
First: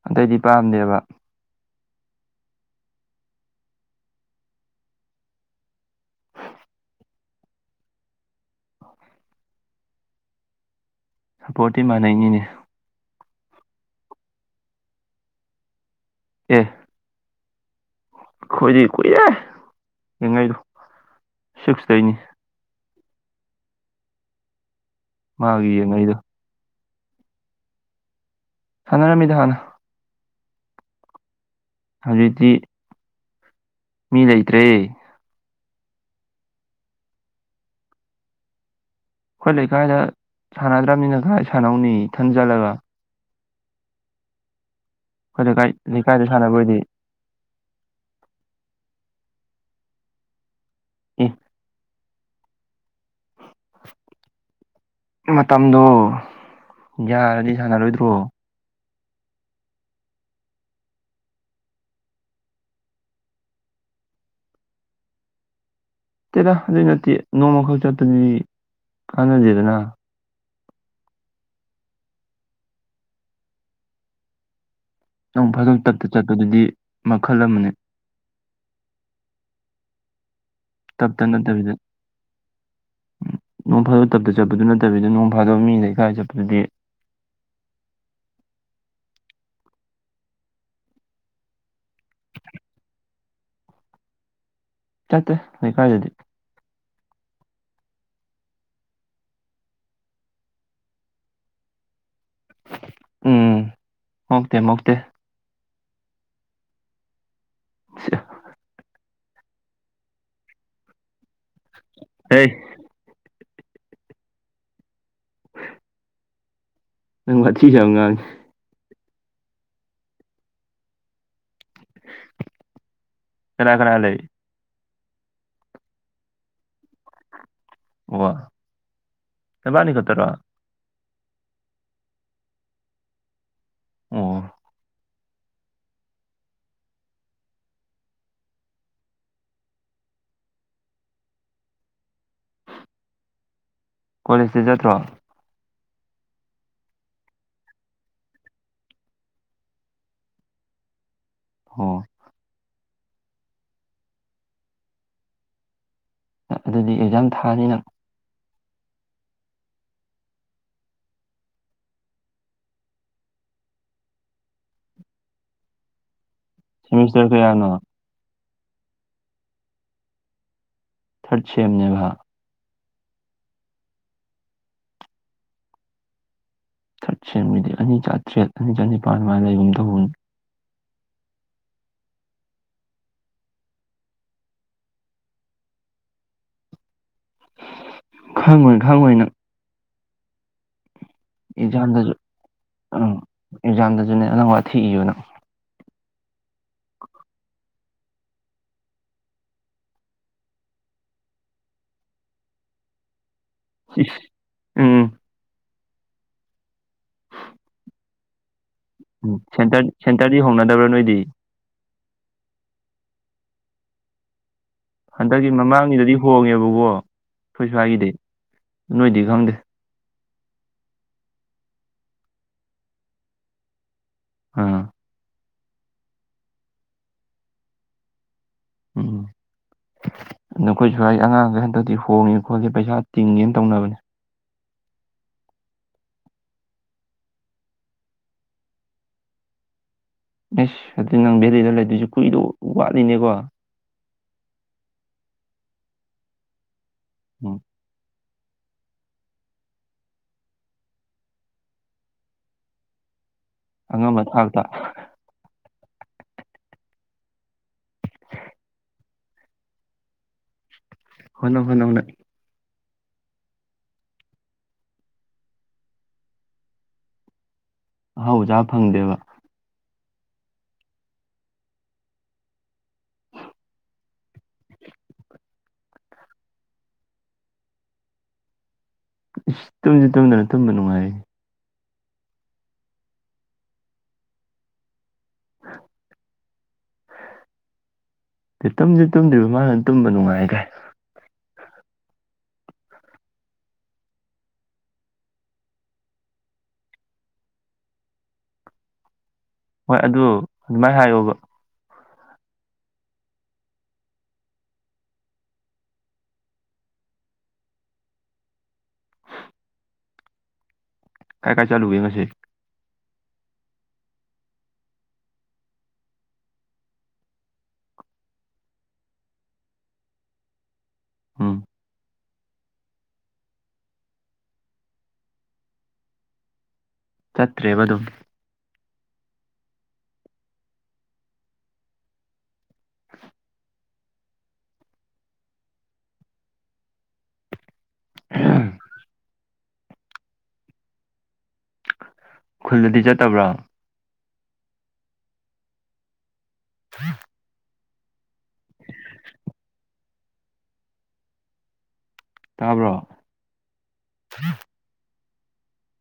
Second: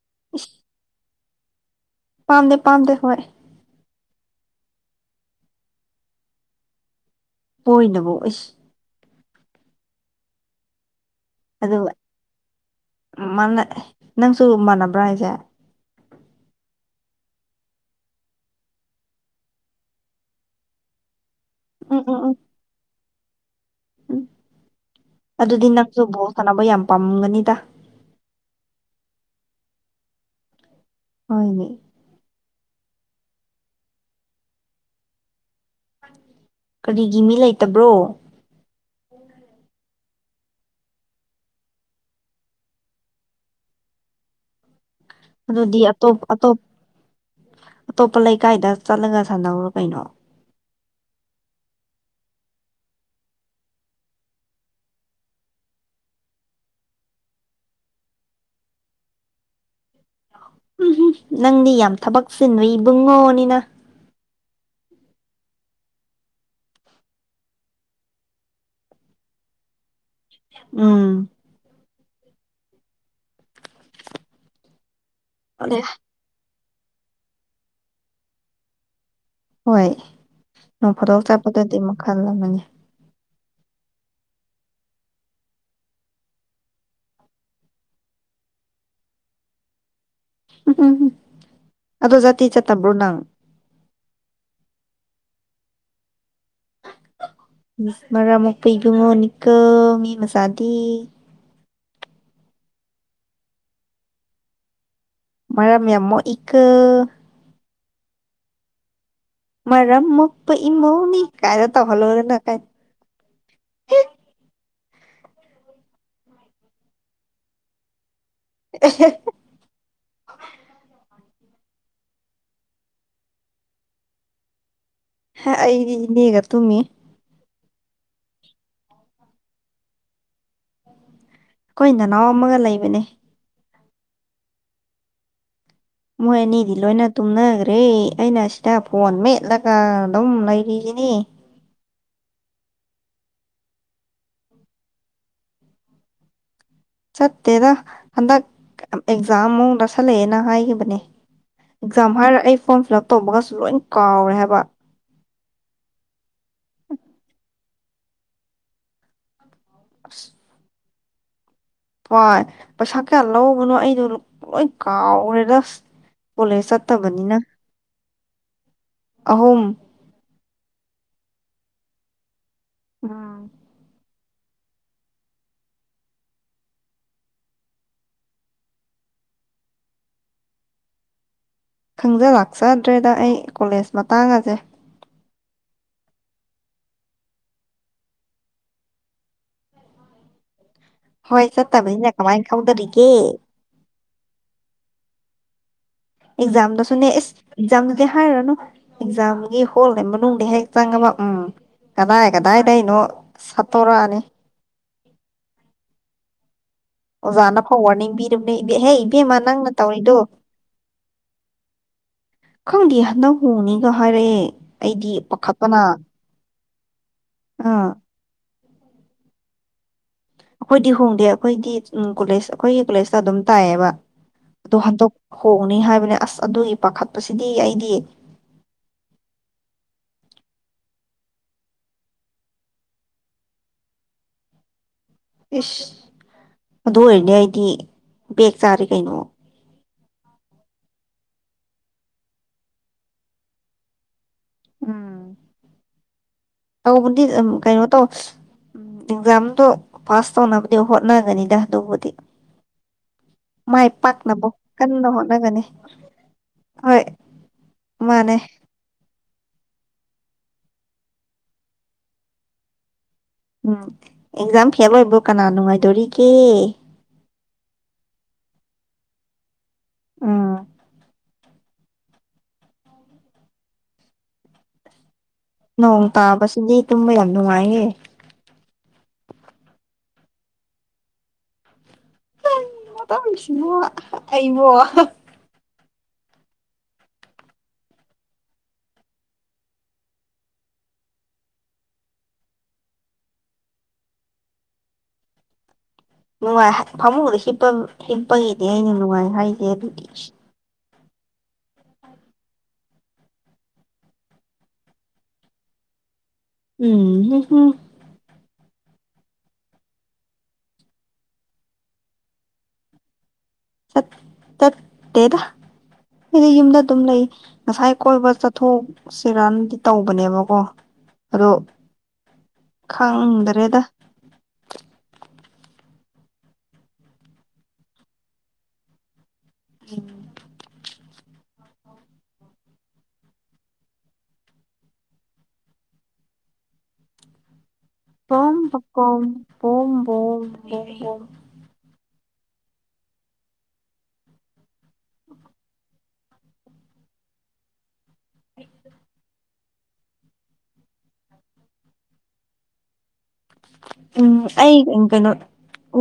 ꯑꯇꯩꯗꯤ ꯏꯁ ꯄꯥꯝꯗꯦꯕ ꯄꯥꯝꯗꯦ ꯄꯥꯝꯗꯦ ꯍꯣꯏ ꯄꯣꯏꯅꯕꯣ ꯢꯁ ꯁꯞꯄꯣꯔꯠꯇꯤ ꯃꯥꯟꯅꯩꯅꯤꯅꯦ ꯎꯝ ꯃꯥꯅꯩꯑꯦ ꯅꯪꯁꯨ ꯃꯥꯟꯅꯕ꯭ꯔꯥ ꯍꯥꯢꯁꯦ ꯑꯦ ꯈꯣꯏꯗꯤ ꯀꯨꯢꯔꯦ ꯌꯦꯡꯉꯩꯗꯣ ꯎꯝ ꯁꯤꯛꯁꯇꯩꯅꯤ ꯎꯝ ꯎꯝ ꯎꯝ ꯑꯗꯨꯗꯤ ꯃꯥꯒꯤ ꯅꯪꯁꯨ ꯌꯦꯡꯉꯛꯏꯗꯣ ꯕꯣꯜ ꯁꯥꯟꯅꯕ ꯌꯥꯝ ꯄꯥꯝꯃꯝꯒꯅꯤꯗ ꯁꯥꯟꯅꯔꯝꯃꯤꯗ ꯍꯥꯟꯅ ꯍꯣꯢꯅꯦ ꯍꯧꯖꯤꯛꯇꯤ ꯃꯤ ꯂꯩꯇ꯭ꯔꯦ ꯀꯔꯤꯒꯤ ꯃꯤ ꯂꯩꯇꯕ꯭ꯔꯣ ꯈꯣꯏ ꯂꯩꯀꯥꯏꯗ ꯁꯥꯟꯅꯗ꯭ꯔꯝꯅꯤꯅ ꯀꯥꯏ ꯁꯥꯟꯅꯧꯅꯤ ꯏꯊꯟ ꯆꯠꯂꯒ ꯑꯩꯈꯣꯏ ꯂꯩꯀꯥꯏ ꯑꯗꯨꯗꯤ ꯑꯇꯣꯞ ꯂꯩꯀꯥꯏꯗ ꯑꯇꯣꯞ ꯁꯥꯟꯅꯕ ꯑꯣꯏꯗꯤ ꯑꯇꯣꯞꯄ ꯂꯩꯀꯥꯏꯗ ꯆꯠꯂꯒ ꯁꯥꯟꯅꯧꯔꯣ ꯀꯩꯅꯣ ꯑꯦ ꯃꯇꯝꯗꯣ ꯌꯥꯔꯗꯤ ꯁꯥꯟꯅꯔꯣꯏꯗ꯭ꯔꯣ ꯎꯝꯍꯝ ꯅꯪꯗꯤ ꯌꯥꯝ ꯊꯕꯛ ꯆꯤꯟꯕ ꯏꯕꯨꯡꯉꯣꯅꯤꯅ ꯇꯦꯗ ꯑꯗꯨꯢ ꯅꯠꯇꯦ ꯅꯣꯡꯃꯈꯛ ꯆꯠꯄꯗꯨꯗꯤ ꯀꯥꯟꯅꯗꯦꯗꯅ ꯎꯝ ꯅꯣꯡ ꯐꯥꯗꯣꯛ ꯆꯠꯄ ꯆꯠꯄꯗꯨꯗꯤ ꯃꯈꯜ ꯑꯃꯅꯦ ꯍꯣꯏ ꯅꯣꯡ ꯐꯥꯗꯣꯛ ꯇꯞꯇ ꯅꯠꯇꯕꯤꯗ ꯆꯠꯄꯗꯨꯗꯤ ꯃꯈꯜ ꯑꯃꯅꯤ ꯅꯣꯡ ꯐꯥꯗꯣꯛ ꯇꯞꯇ ꯆꯠꯄꯗꯨ ꯅꯠꯇꯕꯤꯗ ꯅꯣꯡ ꯐꯥꯗꯣꯛ ꯃꯤꯂꯩꯀꯥꯢ ꯆꯠꯄꯗꯨꯗꯤ ꯎꯝ ꯎꯝ ꯎꯝ ꯑꯗꯣ ꯆꯠꯇꯤ ꯆꯠꯇꯥꯕꯣ ꯅꯪ ꯆꯠꯇꯦ ꯂꯩꯀꯥꯏꯗꯗꯤ ꯃꯔꯝ ꯃꯣꯛꯄ ꯏꯕꯨꯡꯉꯣ ꯅꯤꯀꯣ ꯃꯤ ꯃꯆꯥꯥꯗꯤ ꯎꯝ ꯃꯣꯛꯇꯦ ꯃꯣꯛꯇꯦ ꯃꯔꯝ ꯌꯥꯝ ꯃꯣꯛꯏꯀꯣ ꯃꯔꯝ ꯃꯣꯛꯄ ꯏꯃꯧꯅꯤ ꯀꯥꯢꯅ ꯇꯧꯍꯜꯂꯨꯔ ꯅꯪ ꯍꯩ ꯅꯪ ꯋꯥꯊꯤꯁꯦ ꯌꯥꯝ ꯉꯥꯡꯉꯦ ꯑꯦꯍꯦ ꯍꯦ ꯀꯅꯥ ꯀꯅꯥ ꯂꯩ ꯍꯥ ꯑꯩꯗꯤ ꯃꯤꯒ ꯇꯨꯝꯃꯤ ꯋꯥ ꯅꯕꯥꯅꯤ ꯈꯠꯇꯔꯣ ꯑꯩꯈꯣꯏ ꯅꯅꯥꯎ ꯑꯃꯒ ꯂꯩꯕꯅꯦ ꯑꯣ ꯃꯣꯏ ꯑꯅꯤꯗꯤ ꯂꯣꯏꯅ ꯇꯨꯝꯅꯈ꯭ꯔꯦ ꯑꯩꯅ ꯁꯤꯗ ꯐꯣꯟ ꯃꯦꯠꯂꯒ ꯑꯗꯨꯝ ꯂꯩꯔꯤꯁꯤ ꯅꯤ ꯀꯣꯂꯦꯖꯇꯤ ꯆꯠꯇ꯭ꯔꯣ ꯆꯠꯇꯦꯗ ꯍꯟꯗꯛ ꯑꯦꯛꯖꯥꯝꯃꯨꯛ ꯅꯛꯁꯜꯂꯛꯑꯦꯅ ꯍꯥꯏꯈꯤꯕꯅꯦ ꯑꯣ ꯑꯦꯛꯖꯥꯝ ꯍꯥꯏꯔ ꯑꯩ ꯐꯣꯔꯝ ꯐꯤꯜ ꯑꯞ ꯇꯧꯕꯒꯥꯁꯨ ꯂꯣꯏ ꯀꯥꯎꯔꯦ ꯍꯥꯏꯕ ꯑꯗꯨꯗꯤ ꯑꯦꯛꯖꯥꯝ ꯊꯥꯅꯤ ꯅꯪ ꯑꯁ ꯍꯣꯏ ꯄꯩꯁꯥ ꯀꯌꯥ ꯂꯧꯕꯅꯣ ꯑꯩꯗꯣ ꯂꯣꯏ ꯀꯥꯎꯒ꯭ꯔꯦꯗ ꯀꯣꯂꯦꯖ ꯁꯦꯃꯤꯁꯇꯔ ꯆꯠꯇꯕꯅꯤꯅ ꯀꯌꯥꯅꯣ ꯑꯍꯨꯝ ꯊꯔꯠ ꯁꯦꯝꯅꯦꯕ ꯎꯝ ꯊꯔꯠ ꯁꯦꯝꯒꯤꯗꯤ ꯑꯅꯤ ꯆꯥꯇ꯭ꯔꯦꯠ ꯑꯅꯤ ꯆꯅꯤꯄꯥꯥꯟ ꯑꯗꯨꯃꯥꯏꯅ ꯂꯩꯒꯨꯝ ꯇꯧꯕꯅꯤ ꯈꯪꯖ ꯂꯥꯛꯆꯗ꯭ꯔꯦꯗ ꯑꯩ ꯀꯣꯂꯦꯖ ꯃꯇꯥꯡ ꯑꯁꯦ ꯈꯪꯉꯣꯏ ꯈꯪꯉꯣꯏ ꯅꯪ ꯍꯣꯏ ꯆꯠꯇꯕꯅꯤꯅ ꯑꯦꯛꯖꯥꯝꯗꯁꯨ ꯀꯃꯥꯏꯅ ꯈꯪꯗꯔꯤꯒꯦ ꯑꯥ ꯑꯦꯛꯖꯥꯝꯗꯁꯨꯅꯦ ꯅꯪ ꯋꯥꯊꯤ ꯏꯌꯨ ꯅꯪ ꯑꯦꯛꯖꯥꯝꯗꯁꯨꯅꯦ ꯏꯁ ꯑꯦꯛꯖꯥꯝꯗꯨꯗꯤ ꯍꯥꯏꯔꯨꯔꯅꯨ ꯑꯦꯛꯖꯥꯝꯒꯤ ꯍꯣꯜꯒꯤ ꯃꯅꯨꯡꯗ ꯍꯦꯛ ꯆꯥꯡꯉꯕ ꯎꯝ ꯀꯗꯥꯢ ꯀꯗꯥꯏꯗꯩꯅꯣ ꯁꯠꯇꯣꯔꯛꯑꯅꯤ ꯏꯁ ꯎꯝ ꯑꯣꯖꯥꯅꯐꯥꯎ ꯋꯥꯔꯅꯤꯡ ꯄꯤꯔꯕꯅꯦ ꯑꯩ ꯍꯦ ꯏꯕꯦꯝꯃ ꯅꯪꯅ ꯁꯦꯟꯇꯔ ꯇꯧꯔꯤꯗꯨ ꯁꯦꯟꯇꯔꯗꯤ ꯍꯣꯡꯅꯗꯕ꯭ꯔꯥ ꯅꯣꯏꯗꯤ ꯈꯪꯗꯦ ꯍꯟꯗꯛ ꯍꯣꯡꯅꯤꯒ ꯍꯥꯏꯔꯛꯑꯦ ꯑꯩꯗꯤ ꯍꯟꯗꯛꯀꯤ ꯄꯥꯈꯠꯄꯅ ꯃꯃꯥꯡꯒꯤꯗꯗꯤ ꯍꯣꯡꯉꯦꯕ ꯑꯣ ꯈꯣꯏ ꯑꯥ ꯁ꯭ꯋꯥꯏꯒꯤꯗꯤ ꯅꯣꯏꯗꯤ ꯈꯪꯗꯦ ꯑꯩꯈꯣꯏꯗꯤ ꯍꯣꯡꯗꯦ ꯑꯩꯈꯣꯏꯒꯤ ꯎꯝ ꯀꯣꯂꯦꯖ ꯑꯩꯈꯣꯏꯒꯤ ꯀꯣꯂꯦꯖꯇ ꯑꯗꯨꯝ ꯇꯥꯏꯌꯦꯕ ꯑꯗꯨ ꯑꯥ ꯍꯟꯗꯛ ꯍꯣꯡꯅꯤ ꯍꯥꯏꯕꯅꯦ ꯑꯁ ꯑꯗꯨꯒꯤ ꯄꯥꯈꯠꯄꯁꯤꯗꯤ ꯑꯩꯗꯤ ꯎꯝ ꯅꯈꯣꯏ ꯁ꯭ꯋꯥꯏ ꯑꯉꯥꯡꯒꯩ ꯍꯟꯗꯛꯇꯤ ꯍꯣꯡꯉꯦ ꯈꯣꯠꯂꯦ ꯄꯩꯁꯥ ꯇꯤꯡꯉꯦꯅ ꯇꯧꯅꯕꯅꯦ ꯏꯁꯁ ꯑꯗꯨ ꯑꯣꯏꯔꯗꯤ ꯑꯩꯗꯤ ꯕꯦꯛ ꯆꯥꯔꯦ ꯀꯩꯅꯣ ꯏꯁ ꯑꯗꯨ ꯅꯪ ꯚꯦꯂꯤꯗ ꯂꯩꯗꯣꯏꯁꯦ ꯀꯨꯏꯗꯣ ꯋꯥꯠꯂꯤꯅꯦꯀꯣ ꯎꯝ ꯇꯧꯕꯗꯤ ꯑꯝ ꯎꯝ ꯀꯩꯅꯣ ꯇꯧ ꯎꯝ ꯑꯦꯛꯖꯥꯝꯗꯣ ꯄꯥꯁ ꯇꯧꯅꯕꯗꯤ ꯍꯣꯠꯅꯒꯅꯤꯗ ꯑꯗꯨꯕꯨꯗꯤ [inaudible] ꯃꯥꯏ ꯑꯉꯝꯕ ꯄꯥꯛꯅꯕ ꯊꯥꯛꯇ ꯀꯟꯅ ꯍꯣꯠꯅꯒꯅꯤ ꯍꯣꯏ ꯃꯥꯅꯦ ꯍꯣꯠꯅꯧ ꯍꯣꯠꯅꯧ ꯅꯪ ꯎꯝ ꯑꯦꯛꯖꯥꯝ ꯐꯦꯜ ꯑꯣꯏꯕꯨ ꯀꯅꯥ ꯅꯨꯡꯉꯥꯏꯗꯧꯔꯤꯒꯦ ꯑꯍꯥꯎꯕ ꯆꯥ ꯐꯪꯗꯦꯕ ꯎꯝ ꯅꯣꯡ ꯇꯥꯕꯁꯤꯗꯤ ꯇꯨꯝꯕ ꯌꯥꯝ ꯅꯨꯡꯉꯥꯏꯌꯦꯦ ꯏꯁ ꯇꯨꯝꯁꯨ ꯇꯨꯝꯗꯅ ꯇꯨꯝꯕ ꯅꯨꯡꯉꯥꯏꯑꯦ ꯀꯩꯅꯣ ꯇꯧꯔꯤꯁꯤꯕꯣ ꯑꯩꯕꯣ [inaudible] ꯇꯨꯝꯁꯨ ꯇꯨꯝꯗ꯭ꯔꯤꯕ ꯃꯥꯅ ꯇꯨꯝꯕ ꯅꯨꯡꯉꯥꯏ ꯀꯥꯏ ꯅꯨꯡꯉꯥꯏ ꯐꯃꯨꯡꯗ ꯍꯤꯞꯄ ꯍꯤꯞꯄꯒꯤꯗꯤ ꯑꯩꯅ ꯅꯨꯡꯉꯥꯏ ꯍꯥꯏ ꯍꯣꯏ ꯑꯗꯨ ꯑꯗꯨꯃꯥꯏꯅ ꯍꯥꯏꯌꯣꯕ ꯎꯝ ꯍ ꯍꯝ ꯀꯥꯏ ꯀꯥꯏ ꯆꯥꯂꯨꯒꯦ ꯉꯁꯤ ꯆꯠ ꯆꯠꯇꯦꯗ ꯑꯩꯗꯤ ꯌꯨꯝꯗ ꯑꯗꯨꯝ ꯂꯩ ꯉꯁꯥꯏ ꯀꯣꯏꯕ ꯆꯠꯊꯣꯛꯁꯤꯔꯅꯗꯤ ꯇꯧꯕꯅꯦꯕꯀꯣ ꯑꯗꯣ ꯎꯝ ꯈꯪꯗꯔꯦꯗ ꯆꯠꯇ꯭ꯔꯦꯕꯗꯨꯨꯝ ꯎꯝ [inaudible] ꯄꯣꯝ ꯄ ꯄꯣꯝ ꯄꯣꯝ ꯕꯣꯝ ꯕꯣꯝ ꯈꯨꯜꯗꯗꯤ ꯆꯠꯇꯕ꯭ꯔꯥ [inaudible] [inaudible] ꯇꯥꯕ꯭ꯔꯣ ꯎꯝ ꯑꯩ ꯀꯩꯅꯣ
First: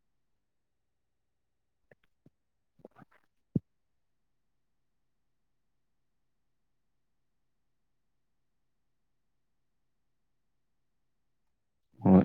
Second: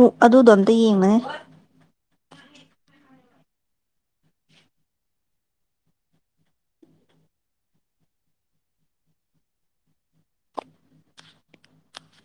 ꯎ ꯑꯗꯨꯗꯣ ꯑꯝꯇ ꯌꯦꯡꯉꯨꯅꯦ ꯍꯣꯢ